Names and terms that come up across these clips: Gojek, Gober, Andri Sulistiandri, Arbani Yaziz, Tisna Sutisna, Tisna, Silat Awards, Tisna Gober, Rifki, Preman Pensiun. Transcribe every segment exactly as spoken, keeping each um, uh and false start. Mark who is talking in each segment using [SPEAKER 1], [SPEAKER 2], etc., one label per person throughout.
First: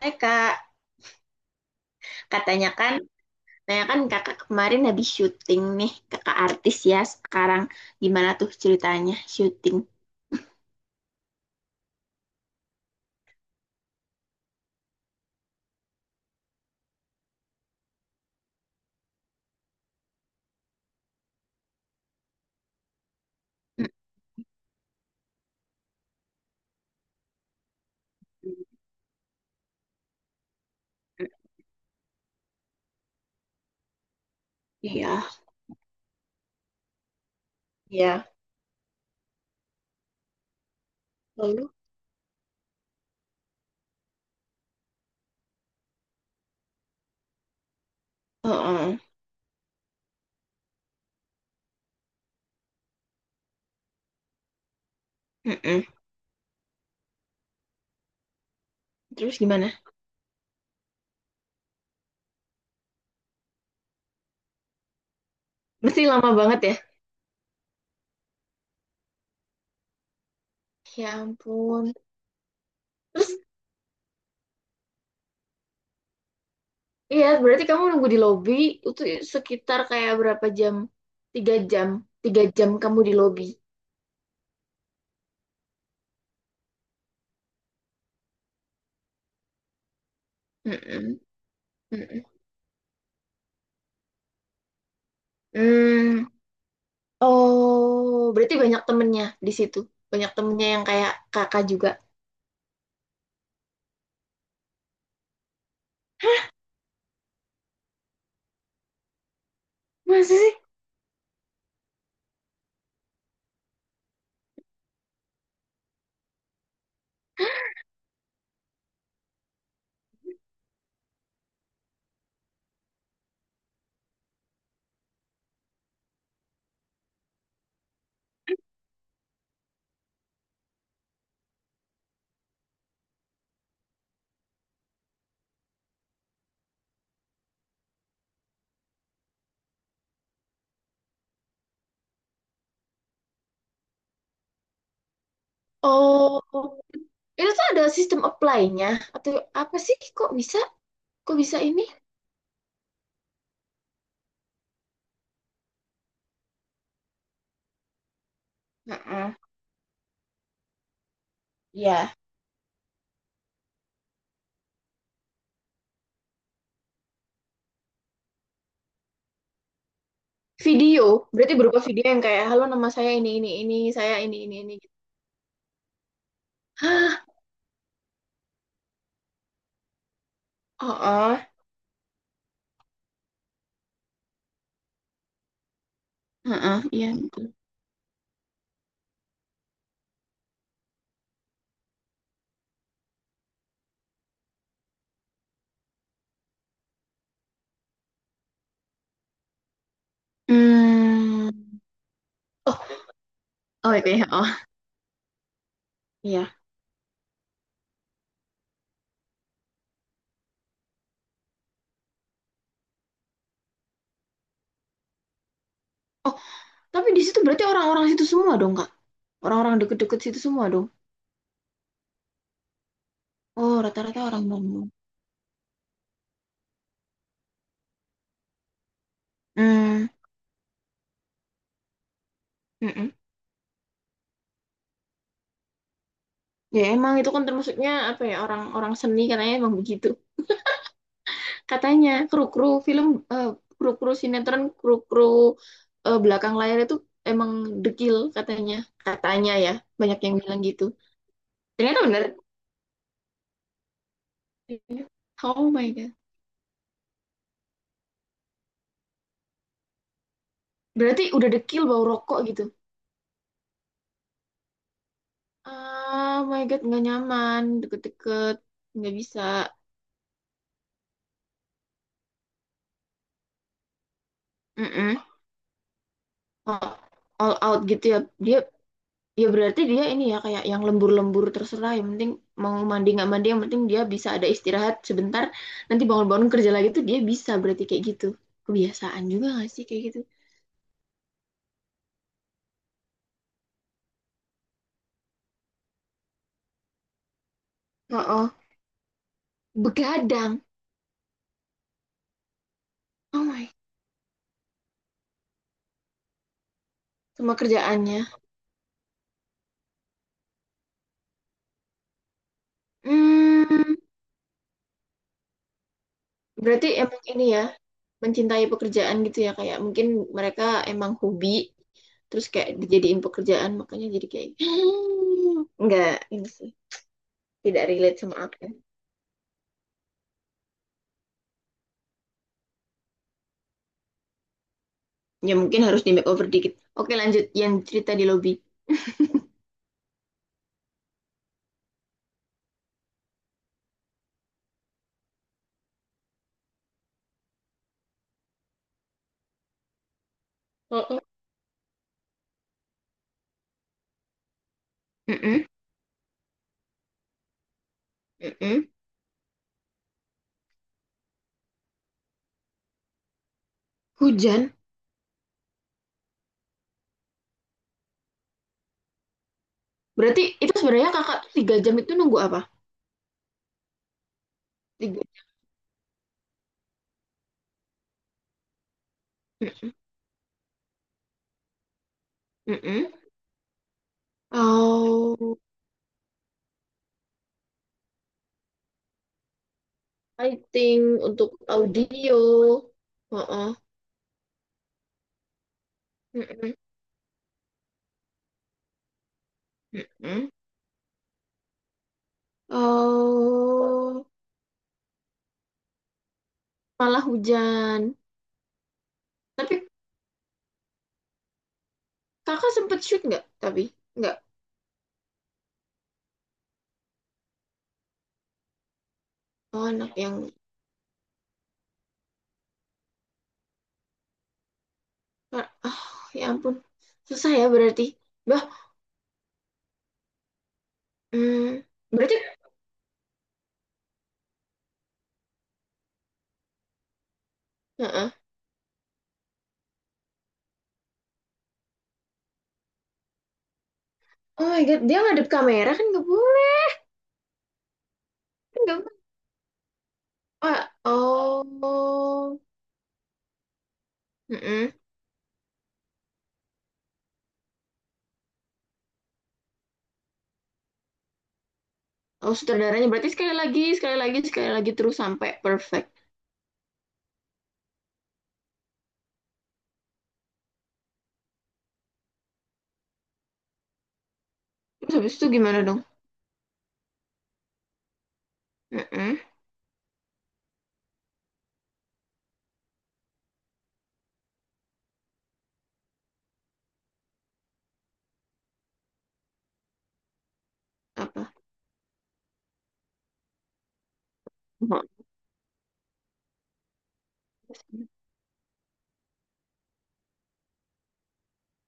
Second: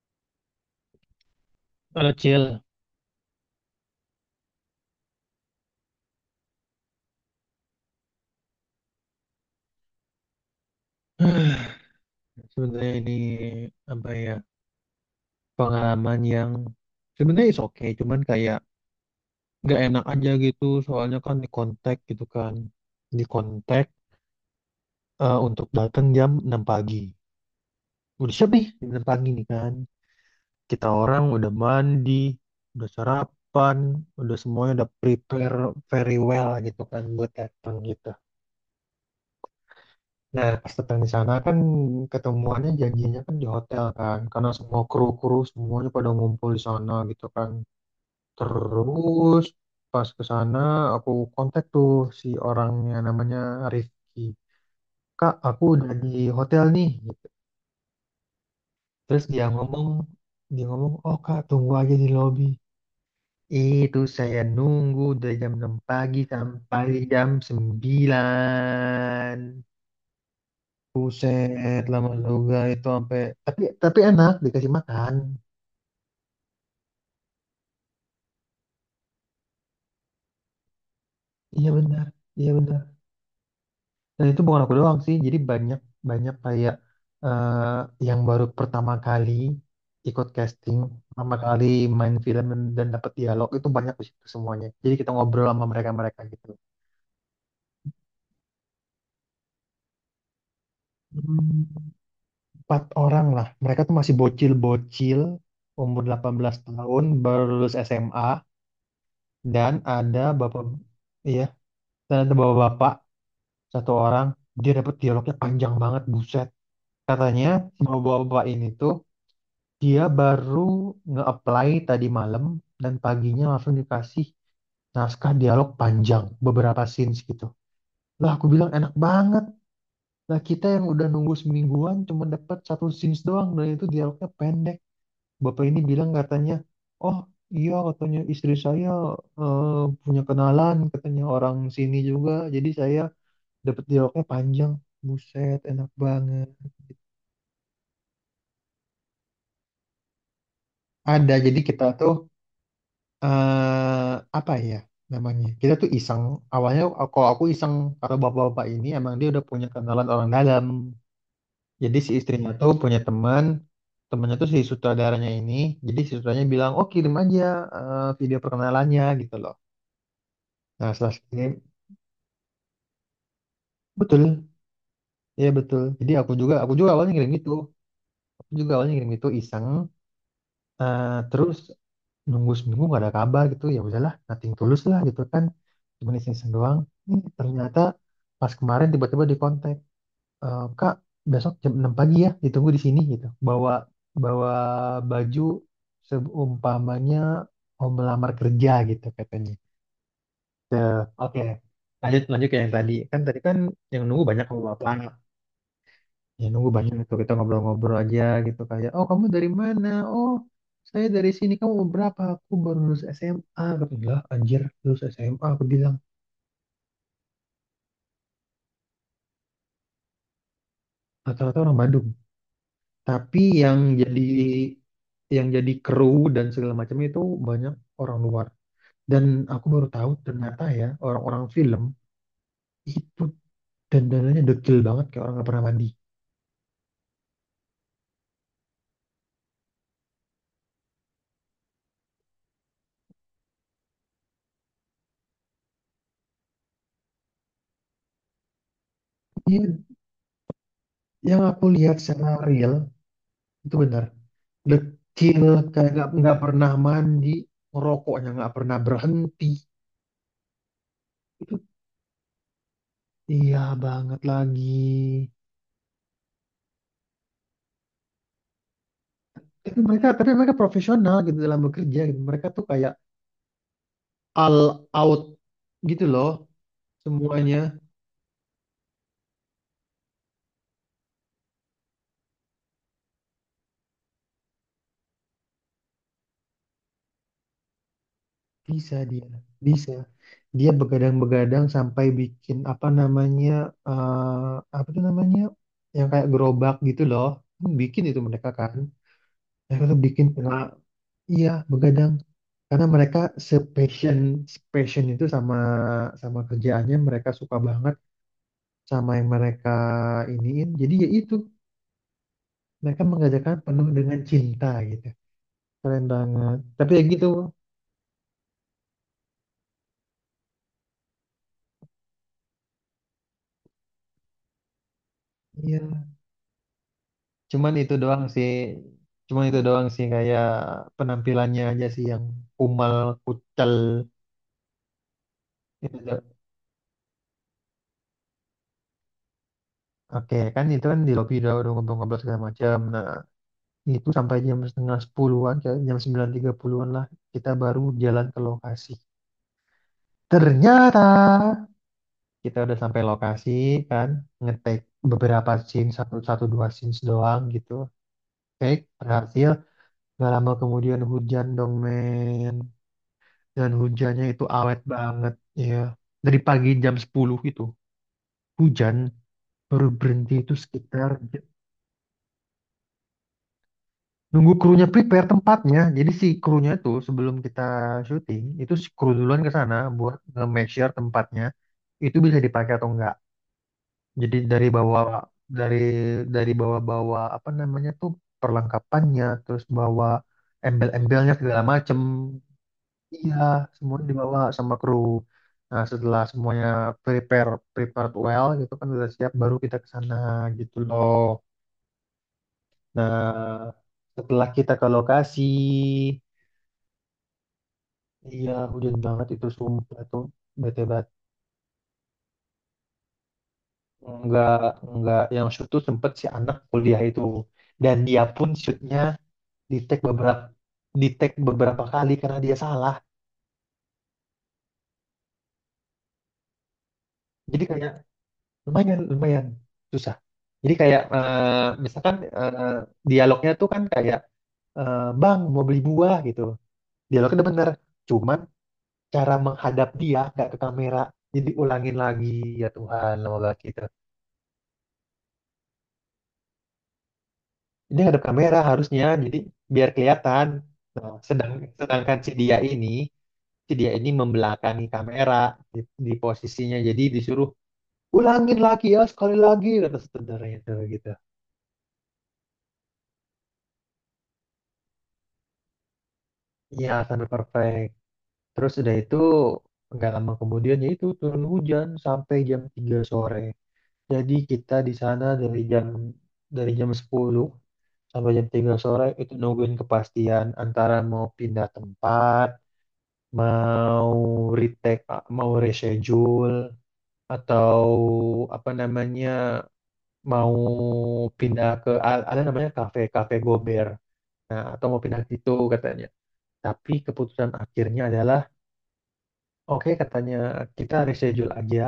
[SPEAKER 1] Hai kak,
[SPEAKER 2] Halo Cil.
[SPEAKER 1] katanya kan, katanya kan kakak kemarin habis syuting nih, kakak artis ya sekarang. Gimana tuh ceritanya syuting?
[SPEAKER 2] Sebenarnya ini apa ya, pengalaman yang sebenarnya is oke cuman kayak nggak enak aja gitu. Soalnya kan di kontak gitu kan, di kontak
[SPEAKER 1] Mm.
[SPEAKER 2] eh, untuk datang jam enam pagi. Udah siap nih jam enam pagi nih kan, kita orang udah mandi, udah sarapan, udah semuanya udah
[SPEAKER 1] Iya,
[SPEAKER 2] prepare very well gitu kan buat datang gitu.
[SPEAKER 1] iya.
[SPEAKER 2] Nah, pas datang di sana kan
[SPEAKER 1] Lalu?
[SPEAKER 2] ketemuannya janjinya kan di hotel kan, karena semua kru-kru semuanya pada ngumpul di sana gitu kan.
[SPEAKER 1] Heeh.
[SPEAKER 2] Terus pas ke sana aku kontak tuh si orangnya, namanya Rifki. Kak, aku
[SPEAKER 1] Mm-mm.
[SPEAKER 2] udah di hotel nih gitu. Terus
[SPEAKER 1] Terus
[SPEAKER 2] dia
[SPEAKER 1] gimana?
[SPEAKER 2] ngomong, dia ngomong, oh kak, tunggu aja di lobby. Itu saya nunggu dari jam enam
[SPEAKER 1] Mesti
[SPEAKER 2] pagi
[SPEAKER 1] lama banget ya?
[SPEAKER 2] sampai jam sembilan.
[SPEAKER 1] Ya
[SPEAKER 2] Buset,
[SPEAKER 1] ampun.
[SPEAKER 2] lama juga itu sampai, tapi tapi enak dikasih makan.
[SPEAKER 1] Iya, berarti kamu nunggu di lobby itu sekitar kayak berapa jam? Tiga
[SPEAKER 2] Iya
[SPEAKER 1] jam.
[SPEAKER 2] benar,
[SPEAKER 1] Tiga
[SPEAKER 2] iya
[SPEAKER 1] jam
[SPEAKER 2] benar.
[SPEAKER 1] kamu di lobby.
[SPEAKER 2] Dan itu bukan aku doang sih, jadi banyak, banyak kayak eh, yang baru pertama kali ikut casting,
[SPEAKER 1] Mm-mm.
[SPEAKER 2] pertama kali main
[SPEAKER 1] Mm-mm.
[SPEAKER 2] film dan, dan dapat dialog itu banyak di situ semuanya. Jadi kita ngobrol sama mereka-mereka
[SPEAKER 1] Hmm.
[SPEAKER 2] gitu.
[SPEAKER 1] Oh, berarti banyak temennya di situ. Banyak temennya yang kayak
[SPEAKER 2] Hmm,
[SPEAKER 1] kakak juga.
[SPEAKER 2] empat orang lah, mereka tuh masih bocil-bocil, umur delapan belas tahun, baru lulus S M A dan ada
[SPEAKER 1] Masa sih?
[SPEAKER 2] bapak, iya, dan ada bapak-bapak satu orang, dia dapat dialognya panjang banget buset. Katanya bapak-bapak ini tuh dia baru nge-apply tadi malam dan paginya langsung dikasih naskah dialog panjang beberapa scenes gitu. Lah aku bilang enak banget, lah kita yang udah nunggu semingguan cuma dapat satu scenes doang dan itu dialognya pendek. Bapak ini bilang katanya, oh iya, katanya istri saya eh, punya kenalan, katanya orang sini juga, jadi saya dapat dialognya panjang. Buset, enak
[SPEAKER 1] Oh,
[SPEAKER 2] banget.
[SPEAKER 1] itu tuh ada sistem apply-nya. Atau apa sih? Kok bisa?
[SPEAKER 2] Ada,
[SPEAKER 1] Kok bisa
[SPEAKER 2] jadi
[SPEAKER 1] ini?
[SPEAKER 2] kita tuh eh apa ya namanya? Kita tuh iseng. Awalnya kalau aku iseng, kalau bapak-bapak ini emang dia
[SPEAKER 1] Heeh.
[SPEAKER 2] udah punya kenalan orang dalam. Jadi si
[SPEAKER 1] Ya.
[SPEAKER 2] istrinya tuh punya teman, temannya tuh si sutradaranya ini. Jadi si sutradaranya bilang, oh kirim aja eh, video perkenalannya gitu loh. Nah
[SPEAKER 1] Video,
[SPEAKER 2] setelah kirim,
[SPEAKER 1] berarti berupa video yang kayak, halo nama saya ini, ini, ini, saya ini,
[SPEAKER 2] betul,
[SPEAKER 1] ini, ini.
[SPEAKER 2] iya betul. Jadi aku juga, aku juga awalnya
[SPEAKER 1] Hah?
[SPEAKER 2] ngirim gitu. Aku juga awalnya ngirim itu iseng.
[SPEAKER 1] Oh,
[SPEAKER 2] Eh,
[SPEAKER 1] oh.
[SPEAKER 2] terus nunggu seminggu nggak ada kabar gitu, ya udahlah, nothing tulus lah gitu kan, cuma iseng-iseng doang.
[SPEAKER 1] Heeh, iya.
[SPEAKER 2] Nih, ternyata pas kemarin tiba-tiba di kontak, "Eh, kak besok jam enam pagi ya, ditunggu di sini gitu, bawa bawa baju seumpamanya mau melamar kerja gitu," katanya. Eh, oke,
[SPEAKER 1] Hmm.
[SPEAKER 2] lanjut lanjut ke yang tadi
[SPEAKER 1] Oh,
[SPEAKER 2] kan, tadi kan
[SPEAKER 1] oh
[SPEAKER 2] yang nunggu
[SPEAKER 1] P P H.
[SPEAKER 2] banyak
[SPEAKER 1] Oh,
[SPEAKER 2] sama bapak. Ya
[SPEAKER 1] iya.
[SPEAKER 2] nunggu banyak itu kita ngobrol-ngobrol aja gitu, kayak oh kamu dari mana, oh saya dari sini, kamu umur berapa, aku baru lulus S M A, aku bilang anjir lulus S M A, aku bilang
[SPEAKER 1] Oh, tapi di situ berarti orang-orang situ semua dong, Kak? Orang-orang deket-deket situ semua dong?
[SPEAKER 2] rata-rata orang Bandung. Tapi yang
[SPEAKER 1] Oh, rata-rata
[SPEAKER 2] jadi,
[SPEAKER 1] orang Bandung.
[SPEAKER 2] yang jadi kru dan segala macam itu banyak orang luar. Dan aku baru
[SPEAKER 1] Hmm.
[SPEAKER 2] tahu ternyata ya, orang-orang film
[SPEAKER 1] Mm-mm.
[SPEAKER 2] itu dandanannya dekil banget, kayak orang nggak pernah mandi.
[SPEAKER 1] Ya emang itu kan termasuknya apa ya orang-orang seni katanya emang begitu. Katanya kru-kru film, eh, kru-kru sinetron, kru-kru, eh, belakang layar itu emang dekil katanya. Katanya ya,
[SPEAKER 2] Iya,
[SPEAKER 1] banyak yang bilang gitu.
[SPEAKER 2] yang aku lihat
[SPEAKER 1] Ternyata bener.
[SPEAKER 2] secara real itu benar. Dekil,
[SPEAKER 1] Oh my
[SPEAKER 2] kayak nggak
[SPEAKER 1] God.
[SPEAKER 2] nggak pernah mandi, ngerokoknya nggak pernah berhenti.
[SPEAKER 1] Berarti udah
[SPEAKER 2] Itu
[SPEAKER 1] dekil bau rokok gitu.
[SPEAKER 2] iya banget lagi.
[SPEAKER 1] Ah, oh my God, nggak nyaman, deket-deket, nggak bisa.
[SPEAKER 2] Tapi mereka tapi mereka profesional gitu dalam bekerja gitu. Mereka tuh kayak all out
[SPEAKER 1] Mm-mm.
[SPEAKER 2] gitu loh,
[SPEAKER 1] All, all
[SPEAKER 2] semuanya.
[SPEAKER 1] out gitu ya. Dia, ya berarti dia ini ya kayak yang lembur-lembur terserah. Yang penting mau mandi nggak mandi, yang penting dia bisa ada istirahat sebentar. Nanti bangun-bangun kerja lagi tuh dia bisa berarti kayak gitu.
[SPEAKER 2] Bisa
[SPEAKER 1] Kebiasaan
[SPEAKER 2] dia,
[SPEAKER 1] juga nggak sih
[SPEAKER 2] bisa.
[SPEAKER 1] kayak gitu?
[SPEAKER 2] Dia begadang-begadang sampai bikin apa namanya, eh, apa tuh namanya, yang kayak gerobak gitu loh. Hmm, bikin itu
[SPEAKER 1] Oh,
[SPEAKER 2] mereka
[SPEAKER 1] oh.
[SPEAKER 2] kan. Mereka tuh bikin tengah.
[SPEAKER 1] Begadang.
[SPEAKER 2] Iya, begadang. Karena mereka
[SPEAKER 1] Oh my,
[SPEAKER 2] sepassion passion itu sama sama kerjaannya, mereka
[SPEAKER 1] sama
[SPEAKER 2] suka banget
[SPEAKER 1] kerjaannya.
[SPEAKER 2] sama yang mereka iniin. Jadi ya itu, mereka mengerjakan penuh
[SPEAKER 1] Hmm,
[SPEAKER 2] dengan cinta gitu. Keren banget.
[SPEAKER 1] berarti
[SPEAKER 2] Tapi ya
[SPEAKER 1] emang
[SPEAKER 2] gitu.
[SPEAKER 1] ini ya. Mencintai pekerjaan gitu ya, kayak mungkin mereka emang hobi terus kayak dijadiin pekerjaan, makanya jadi kayak nggak
[SPEAKER 2] Iya.
[SPEAKER 1] ini sih,
[SPEAKER 2] Cuman
[SPEAKER 1] tidak
[SPEAKER 2] itu
[SPEAKER 1] relate
[SPEAKER 2] doang
[SPEAKER 1] sama
[SPEAKER 2] sih.
[SPEAKER 1] aku.
[SPEAKER 2] Cuman itu doang sih, kayak penampilannya aja sih yang kumal, kucel.
[SPEAKER 1] Ya mungkin
[SPEAKER 2] Itu
[SPEAKER 1] harus di
[SPEAKER 2] do-
[SPEAKER 1] makeover dikit. Oke, lanjut yang cerita di lobby.
[SPEAKER 2] Oke, kan itu kan di lobby udah udah ngobrol-ngobrol segala macam. Nah, itu sampai jam setengah sepuluhan, kayak jam sembilan tiga puluhan lah, kita baru jalan ke lokasi. Ternyata
[SPEAKER 1] Mm-mm.
[SPEAKER 2] kita udah sampai lokasi kan, ngetek beberapa
[SPEAKER 1] Mm-mm,
[SPEAKER 2] scene, satu, satu dua scenes doang gitu, take
[SPEAKER 1] mm-mm.
[SPEAKER 2] berhasil. Gak lama kemudian hujan dong, men, dan hujannya itu
[SPEAKER 1] Hujan.
[SPEAKER 2] awet banget ya. Dari pagi jam sepuluh itu hujan, baru berhenti
[SPEAKER 1] Berarti
[SPEAKER 2] itu
[SPEAKER 1] itu sebenarnya
[SPEAKER 2] sekitar,
[SPEAKER 1] kakak tuh tiga jam itu nunggu apa?
[SPEAKER 2] nunggu krunya
[SPEAKER 1] Tiga.
[SPEAKER 2] prepare tempatnya. Jadi si krunya itu sebelum kita syuting, itu si kru duluan ke sana
[SPEAKER 1] Mm-mm,
[SPEAKER 2] buat nge-make sure tempatnya itu bisa dipakai atau
[SPEAKER 1] mm-mm.
[SPEAKER 2] enggak. Jadi dari bawa,
[SPEAKER 1] Oh,
[SPEAKER 2] dari dari bawa-bawa apa namanya tuh, perlengkapannya, terus bawa
[SPEAKER 1] lighting
[SPEAKER 2] embel-embelnya
[SPEAKER 1] untuk
[SPEAKER 2] segala macem.
[SPEAKER 1] audio.
[SPEAKER 2] Iya,
[SPEAKER 1] Heeh.
[SPEAKER 2] semuanya dibawa sama kru. Nah, setelah semuanya
[SPEAKER 1] Mm-mm,
[SPEAKER 2] prepare prepared well gitu kan, udah siap, baru kita ke sana
[SPEAKER 1] mm-mm.
[SPEAKER 2] gitu loh. Nah,
[SPEAKER 1] Oh,
[SPEAKER 2] setelah kita ke lokasi.
[SPEAKER 1] malah hujan.
[SPEAKER 2] Iya, hujan banget itu
[SPEAKER 1] Tapi
[SPEAKER 2] sumpah tuh. Bete banget.
[SPEAKER 1] kakak sempet shoot nggak? Tapi nggak.
[SPEAKER 2] Nggak, nggak yang shoot tuh sempet si anak kuliah itu. Dan dia pun shootnya di
[SPEAKER 1] Oh
[SPEAKER 2] take
[SPEAKER 1] anak yang
[SPEAKER 2] beberapa, di take beberapa kali karena dia salah.
[SPEAKER 1] ah, ya ampun, susah
[SPEAKER 2] Jadi
[SPEAKER 1] ya
[SPEAKER 2] kayak
[SPEAKER 1] berarti. Bah,
[SPEAKER 2] lumayan, lumayan susah. Jadi kayak eh,
[SPEAKER 1] hmm,
[SPEAKER 2] misalkan
[SPEAKER 1] berarti.
[SPEAKER 2] eh, dialognya tuh kan kayak eh, bang, mau beli buah gitu. Dialognya udah bener.
[SPEAKER 1] Heeh.
[SPEAKER 2] Cuman cara menghadap dia nggak ke kamera. Jadi ulangin lagi. Ya Tuhan, lama banget kita.
[SPEAKER 1] Oh my god, dia ngadep kamera kan nggak boleh,
[SPEAKER 2] Ini ada kamera
[SPEAKER 1] nggak
[SPEAKER 2] harusnya,
[SPEAKER 1] boleh.
[SPEAKER 2] jadi biar kelihatan.
[SPEAKER 1] Wah,
[SPEAKER 2] Nah, sedang, sedangkan si dia
[SPEAKER 1] oh,
[SPEAKER 2] ini, si dia ini membelakangi
[SPEAKER 1] Heeh.
[SPEAKER 2] kamera di, di posisinya, jadi disuruh ulangin lagi, ya sekali lagi, kata saudaranya itu gitu.
[SPEAKER 1] Oh sutradaranya berarti sekali lagi sekali lagi sekali lagi terus sampai perfect.
[SPEAKER 2] Iya sampai perfect. Terus udah itu nggak lama kemudian ya itu turun hujan sampai jam tiga sore. Jadi kita di
[SPEAKER 1] Terus
[SPEAKER 2] sana
[SPEAKER 1] habis itu
[SPEAKER 2] dari
[SPEAKER 1] gimana
[SPEAKER 2] jam
[SPEAKER 1] dong?
[SPEAKER 2] dari jam sepuluh sampai jam tiga sore itu
[SPEAKER 1] Heeh.
[SPEAKER 2] nungguin kepastian antara mau pindah tempat, mau retake, ah, mau reschedule, atau apa namanya, mau
[SPEAKER 1] Apa?
[SPEAKER 2] pindah ke a- ada namanya kafe kafe Gober. Nah, atau mau
[SPEAKER 1] Oh,
[SPEAKER 2] pindah gitu katanya. Tapi keputusan akhirnya adalah, oke katanya, kita reschedule aja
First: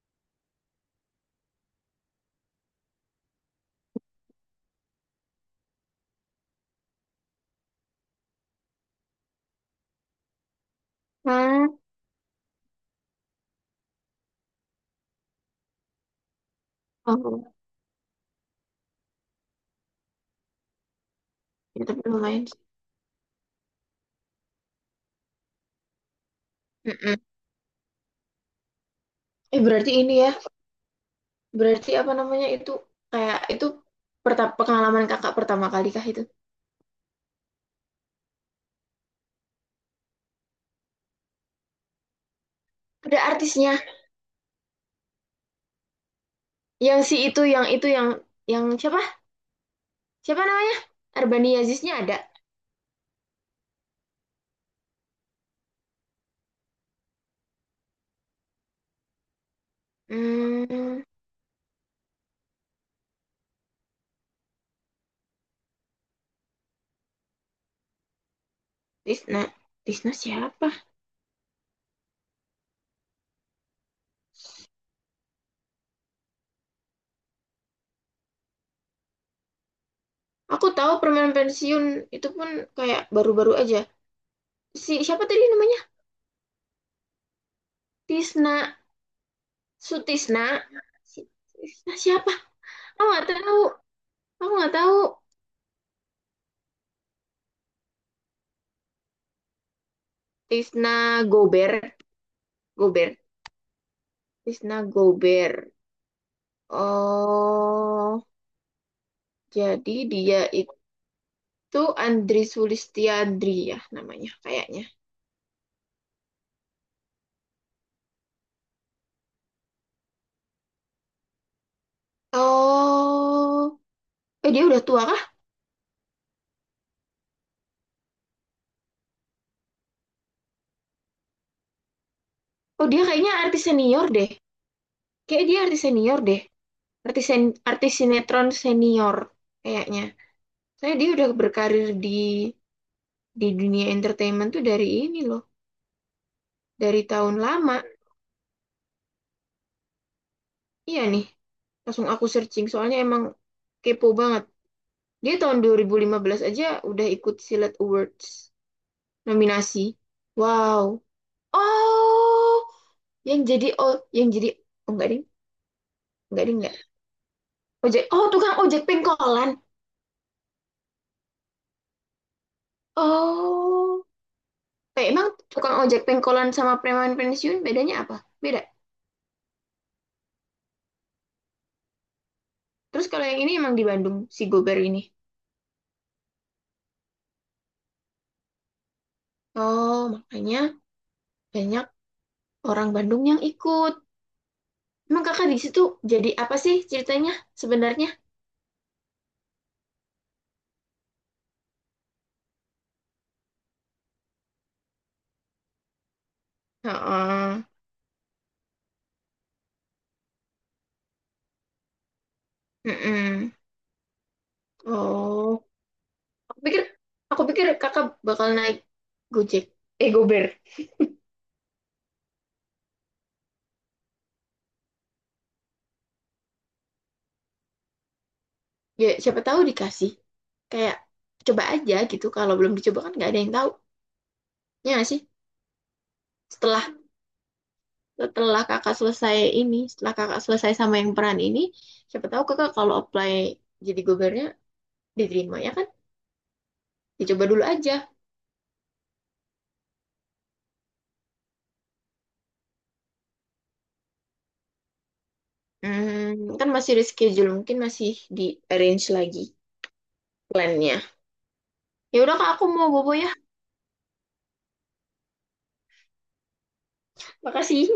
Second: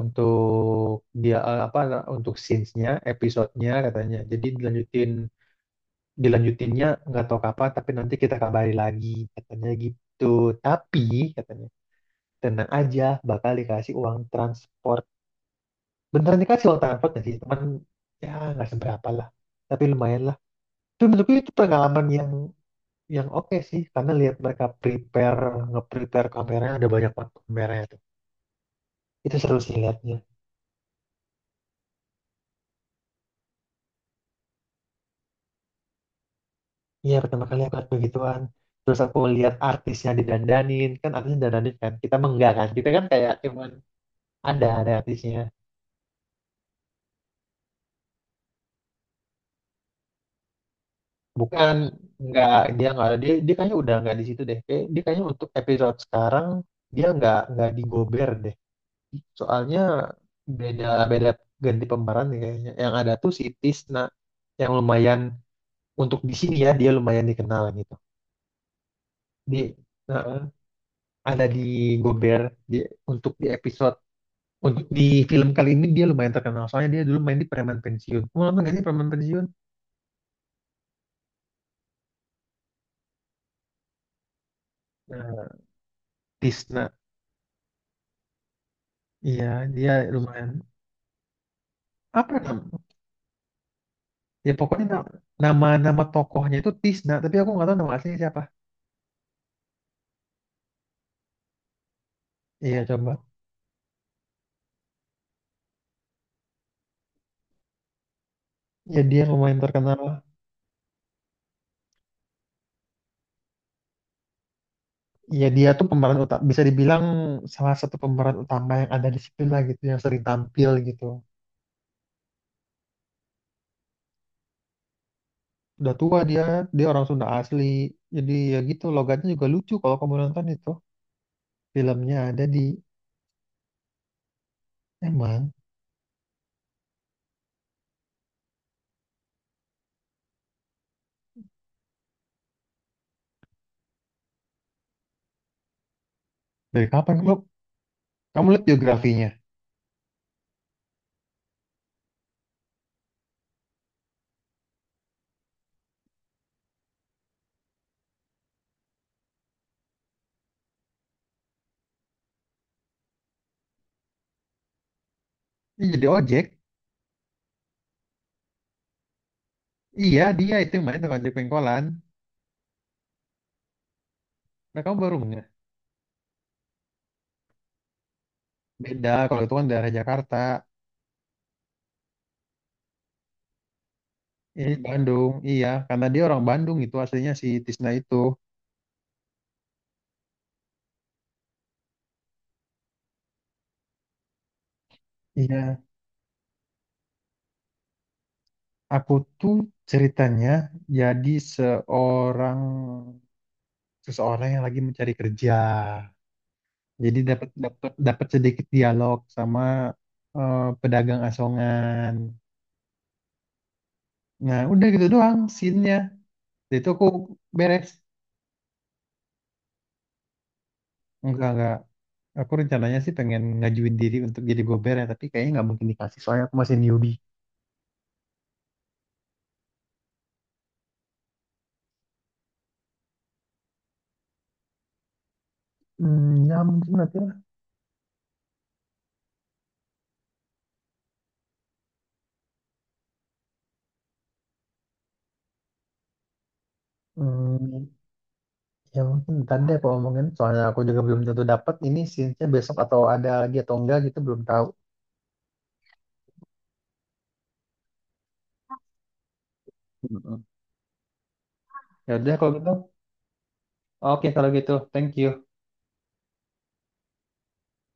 [SPEAKER 2] untuk dia, eh, apa, untuk scenes-nya, episode-nya, katanya. Jadi dilanjutin dilanjutinnya nggak tahu kapan, tapi nanti kita kabari lagi katanya gitu. Tapi katanya tenang aja, bakal dikasih uang transport. Beneran dikasih uang transport gak sih,
[SPEAKER 1] oh,
[SPEAKER 2] teman, ya nggak seberapa lah, tapi lumayan lah. Itu menurutku itu
[SPEAKER 1] ya tapi
[SPEAKER 2] pengalaman yang
[SPEAKER 1] lumayan. Sih.
[SPEAKER 2] yang oke sih, karena lihat mereka prepare nge-prepare kameranya, ada banyak
[SPEAKER 1] Heeh.
[SPEAKER 2] banget kameranya tuh, itu seru
[SPEAKER 1] Eh
[SPEAKER 2] sih
[SPEAKER 1] berarti ini
[SPEAKER 2] liatnya.
[SPEAKER 1] ya. Berarti apa namanya itu, kayak itu, perta- pengalaman kakak pertama kali kah itu?
[SPEAKER 2] Iya pertama kali aku lihat begituan. Terus aku lihat artisnya didandanin kan, artisnya didandanin kan, kita mah enggak kan, kita kan
[SPEAKER 1] Ada
[SPEAKER 2] kayak cuman,
[SPEAKER 1] artisnya
[SPEAKER 2] ada ada artisnya.
[SPEAKER 1] yang si itu yang itu, yang yang siapa? Siapa namanya? Arbani
[SPEAKER 2] Bukan,
[SPEAKER 1] Yaziznya ada.
[SPEAKER 2] nggak, dia nggak ada, dia dia kayaknya udah nggak di situ deh. Kayak- Dia kayaknya untuk episode sekarang dia nggak nggak di Gober deh. Soalnya beda,
[SPEAKER 1] Hmm,
[SPEAKER 2] beda ganti pemeran nih kayaknya. Yang ada tuh si Tisna, yang lumayan untuk di sini ya, dia lumayan dikenal gitu.
[SPEAKER 1] Tisna.
[SPEAKER 2] Di
[SPEAKER 1] Tisna
[SPEAKER 2] nah,
[SPEAKER 1] siapa?
[SPEAKER 2] ada di Gober dia, untuk di episode untuk di film kali ini dia lumayan terkenal soalnya dia dulu main di Preman Pensiun. Mau nonton nggak sih Preman Pensiun?
[SPEAKER 1] Aku tahu permen pensiun itu pun kayak baru-baru aja. Si siapa tadi
[SPEAKER 2] Nah,
[SPEAKER 1] namanya?
[SPEAKER 2] Tisna.
[SPEAKER 1] Tisna
[SPEAKER 2] Iya, dia
[SPEAKER 1] Sutisna.
[SPEAKER 2] lumayan,
[SPEAKER 1] Si, Tisna siapa?
[SPEAKER 2] apa ya?
[SPEAKER 1] Aku nggak tahu. Aku
[SPEAKER 2] Ya
[SPEAKER 1] nggak
[SPEAKER 2] pokoknya
[SPEAKER 1] tahu.
[SPEAKER 2] na- nama nama tokohnya itu Tisna, tapi aku nggak tahu nama aslinya siapa.
[SPEAKER 1] Tisna Gober.
[SPEAKER 2] Iya
[SPEAKER 1] Gober.
[SPEAKER 2] coba.
[SPEAKER 1] Tisna Gober. Oh,
[SPEAKER 2] Ya dia lumayan
[SPEAKER 1] jadi
[SPEAKER 2] terkenal.
[SPEAKER 1] dia itu Andri Sulistiandri ya namanya kayaknya.
[SPEAKER 2] Ya dia tuh pemeran utama, bisa dibilang salah satu pemeran utama yang ada di situ lah gitu, yang sering tampil gitu.
[SPEAKER 1] Oh, eh dia udah tua kah?
[SPEAKER 2] Udah tua dia, dia orang Sunda asli. Jadi ya gitu, logatnya juga lucu kalau kamu nonton itu. Filmnya ada di,
[SPEAKER 1] Oh dia kayaknya artis senior deh. Kayak
[SPEAKER 2] emang,
[SPEAKER 1] dia artis senior deh. Artis sen- artis sinetron senior kayaknya. Saya dia udah berkarir di di dunia entertainment tuh dari ini loh,
[SPEAKER 2] dari
[SPEAKER 1] dari
[SPEAKER 2] kapan kamu,
[SPEAKER 1] tahun lama.
[SPEAKER 2] kamu lihat biografinya?
[SPEAKER 1] Iya nih, langsung aku searching soalnya emang kepo banget. Dia tahun dua ribu lima belas aja udah ikut Silat Awards. Nominasi. Wow. Oh, yang jadi oh, yang jadi oh, enggak ding,
[SPEAKER 2] Iya, jadi ojek.
[SPEAKER 1] enggak ding enggak. Ojek. Oh, tukang ojek pengkolan.
[SPEAKER 2] Iya, dia itu yang main tukang ojek pengkolan.
[SPEAKER 1] Oh.
[SPEAKER 2] Nah, kamu
[SPEAKER 1] Eh,
[SPEAKER 2] baru
[SPEAKER 1] emang
[SPEAKER 2] nggak?
[SPEAKER 1] tukang ojek pengkolan sama preman pensiun bedanya apa? Beda.
[SPEAKER 2] Beda, kalau itu kan daerah Jakarta.
[SPEAKER 1] Terus kalau yang ini emang di Bandung si
[SPEAKER 2] Eh,
[SPEAKER 1] Gober ini.
[SPEAKER 2] Bandung, iya, karena dia orang Bandung itu aslinya, si Tisna itu.
[SPEAKER 1] Oh, makanya banyak orang Bandung yang ikut. Emang kakak di
[SPEAKER 2] Iya,
[SPEAKER 1] situ jadi apa sih ceritanya sebenarnya?
[SPEAKER 2] aku tuh ceritanya jadi seorang seseorang yang lagi mencari kerja. Jadi dapat,
[SPEAKER 1] Heeh.
[SPEAKER 2] dapat dapat sedikit dialog sama eh, pedagang asongan.
[SPEAKER 1] Heeh.
[SPEAKER 2] Nah, udah gitu doang
[SPEAKER 1] Oh,
[SPEAKER 2] scene-nya.
[SPEAKER 1] aku
[SPEAKER 2] Jadi
[SPEAKER 1] pikir
[SPEAKER 2] itu aku
[SPEAKER 1] aku pikir
[SPEAKER 2] beres.
[SPEAKER 1] kakak bakal naik Gojek. Eh, Gober.
[SPEAKER 2] Enggak, enggak. Aku rencananya sih pengen ngajuin diri untuk jadi gober ya, tapi kayaknya nggak mungkin dikasih soalnya aku masih newbie.
[SPEAKER 1] Ya siapa tahu dikasih, kayak coba aja gitu, kalau belum dicoba kan nggak ada yang tahu, ya nggak sih.
[SPEAKER 2] Hmm, ya
[SPEAKER 1] setelah
[SPEAKER 2] mungkin nanti lah.
[SPEAKER 1] setelah kakak selesai ini, setelah kakak selesai sama yang peran ini, siapa tahu kakak kalau apply jadi gubernurnya diterima, ya kan? Dicoba dulu
[SPEAKER 2] Hmm,
[SPEAKER 1] aja.
[SPEAKER 2] ya mungkin ntar deh aku omongin, soalnya aku juga belum tentu dapat ini scene-nya besok atau ada lagi atau enggak gitu, belum tahu.
[SPEAKER 1] Hmm, kan masih reschedule mungkin masih di arrange lagi
[SPEAKER 2] Mm-mm.
[SPEAKER 1] plannya.
[SPEAKER 2] Ya
[SPEAKER 1] Ya
[SPEAKER 2] udah
[SPEAKER 1] udah kak,
[SPEAKER 2] kalau
[SPEAKER 1] aku
[SPEAKER 2] gitu.
[SPEAKER 1] mau bobo ya.
[SPEAKER 2] Oke kalau gitu. Thank you.
[SPEAKER 1] Makasih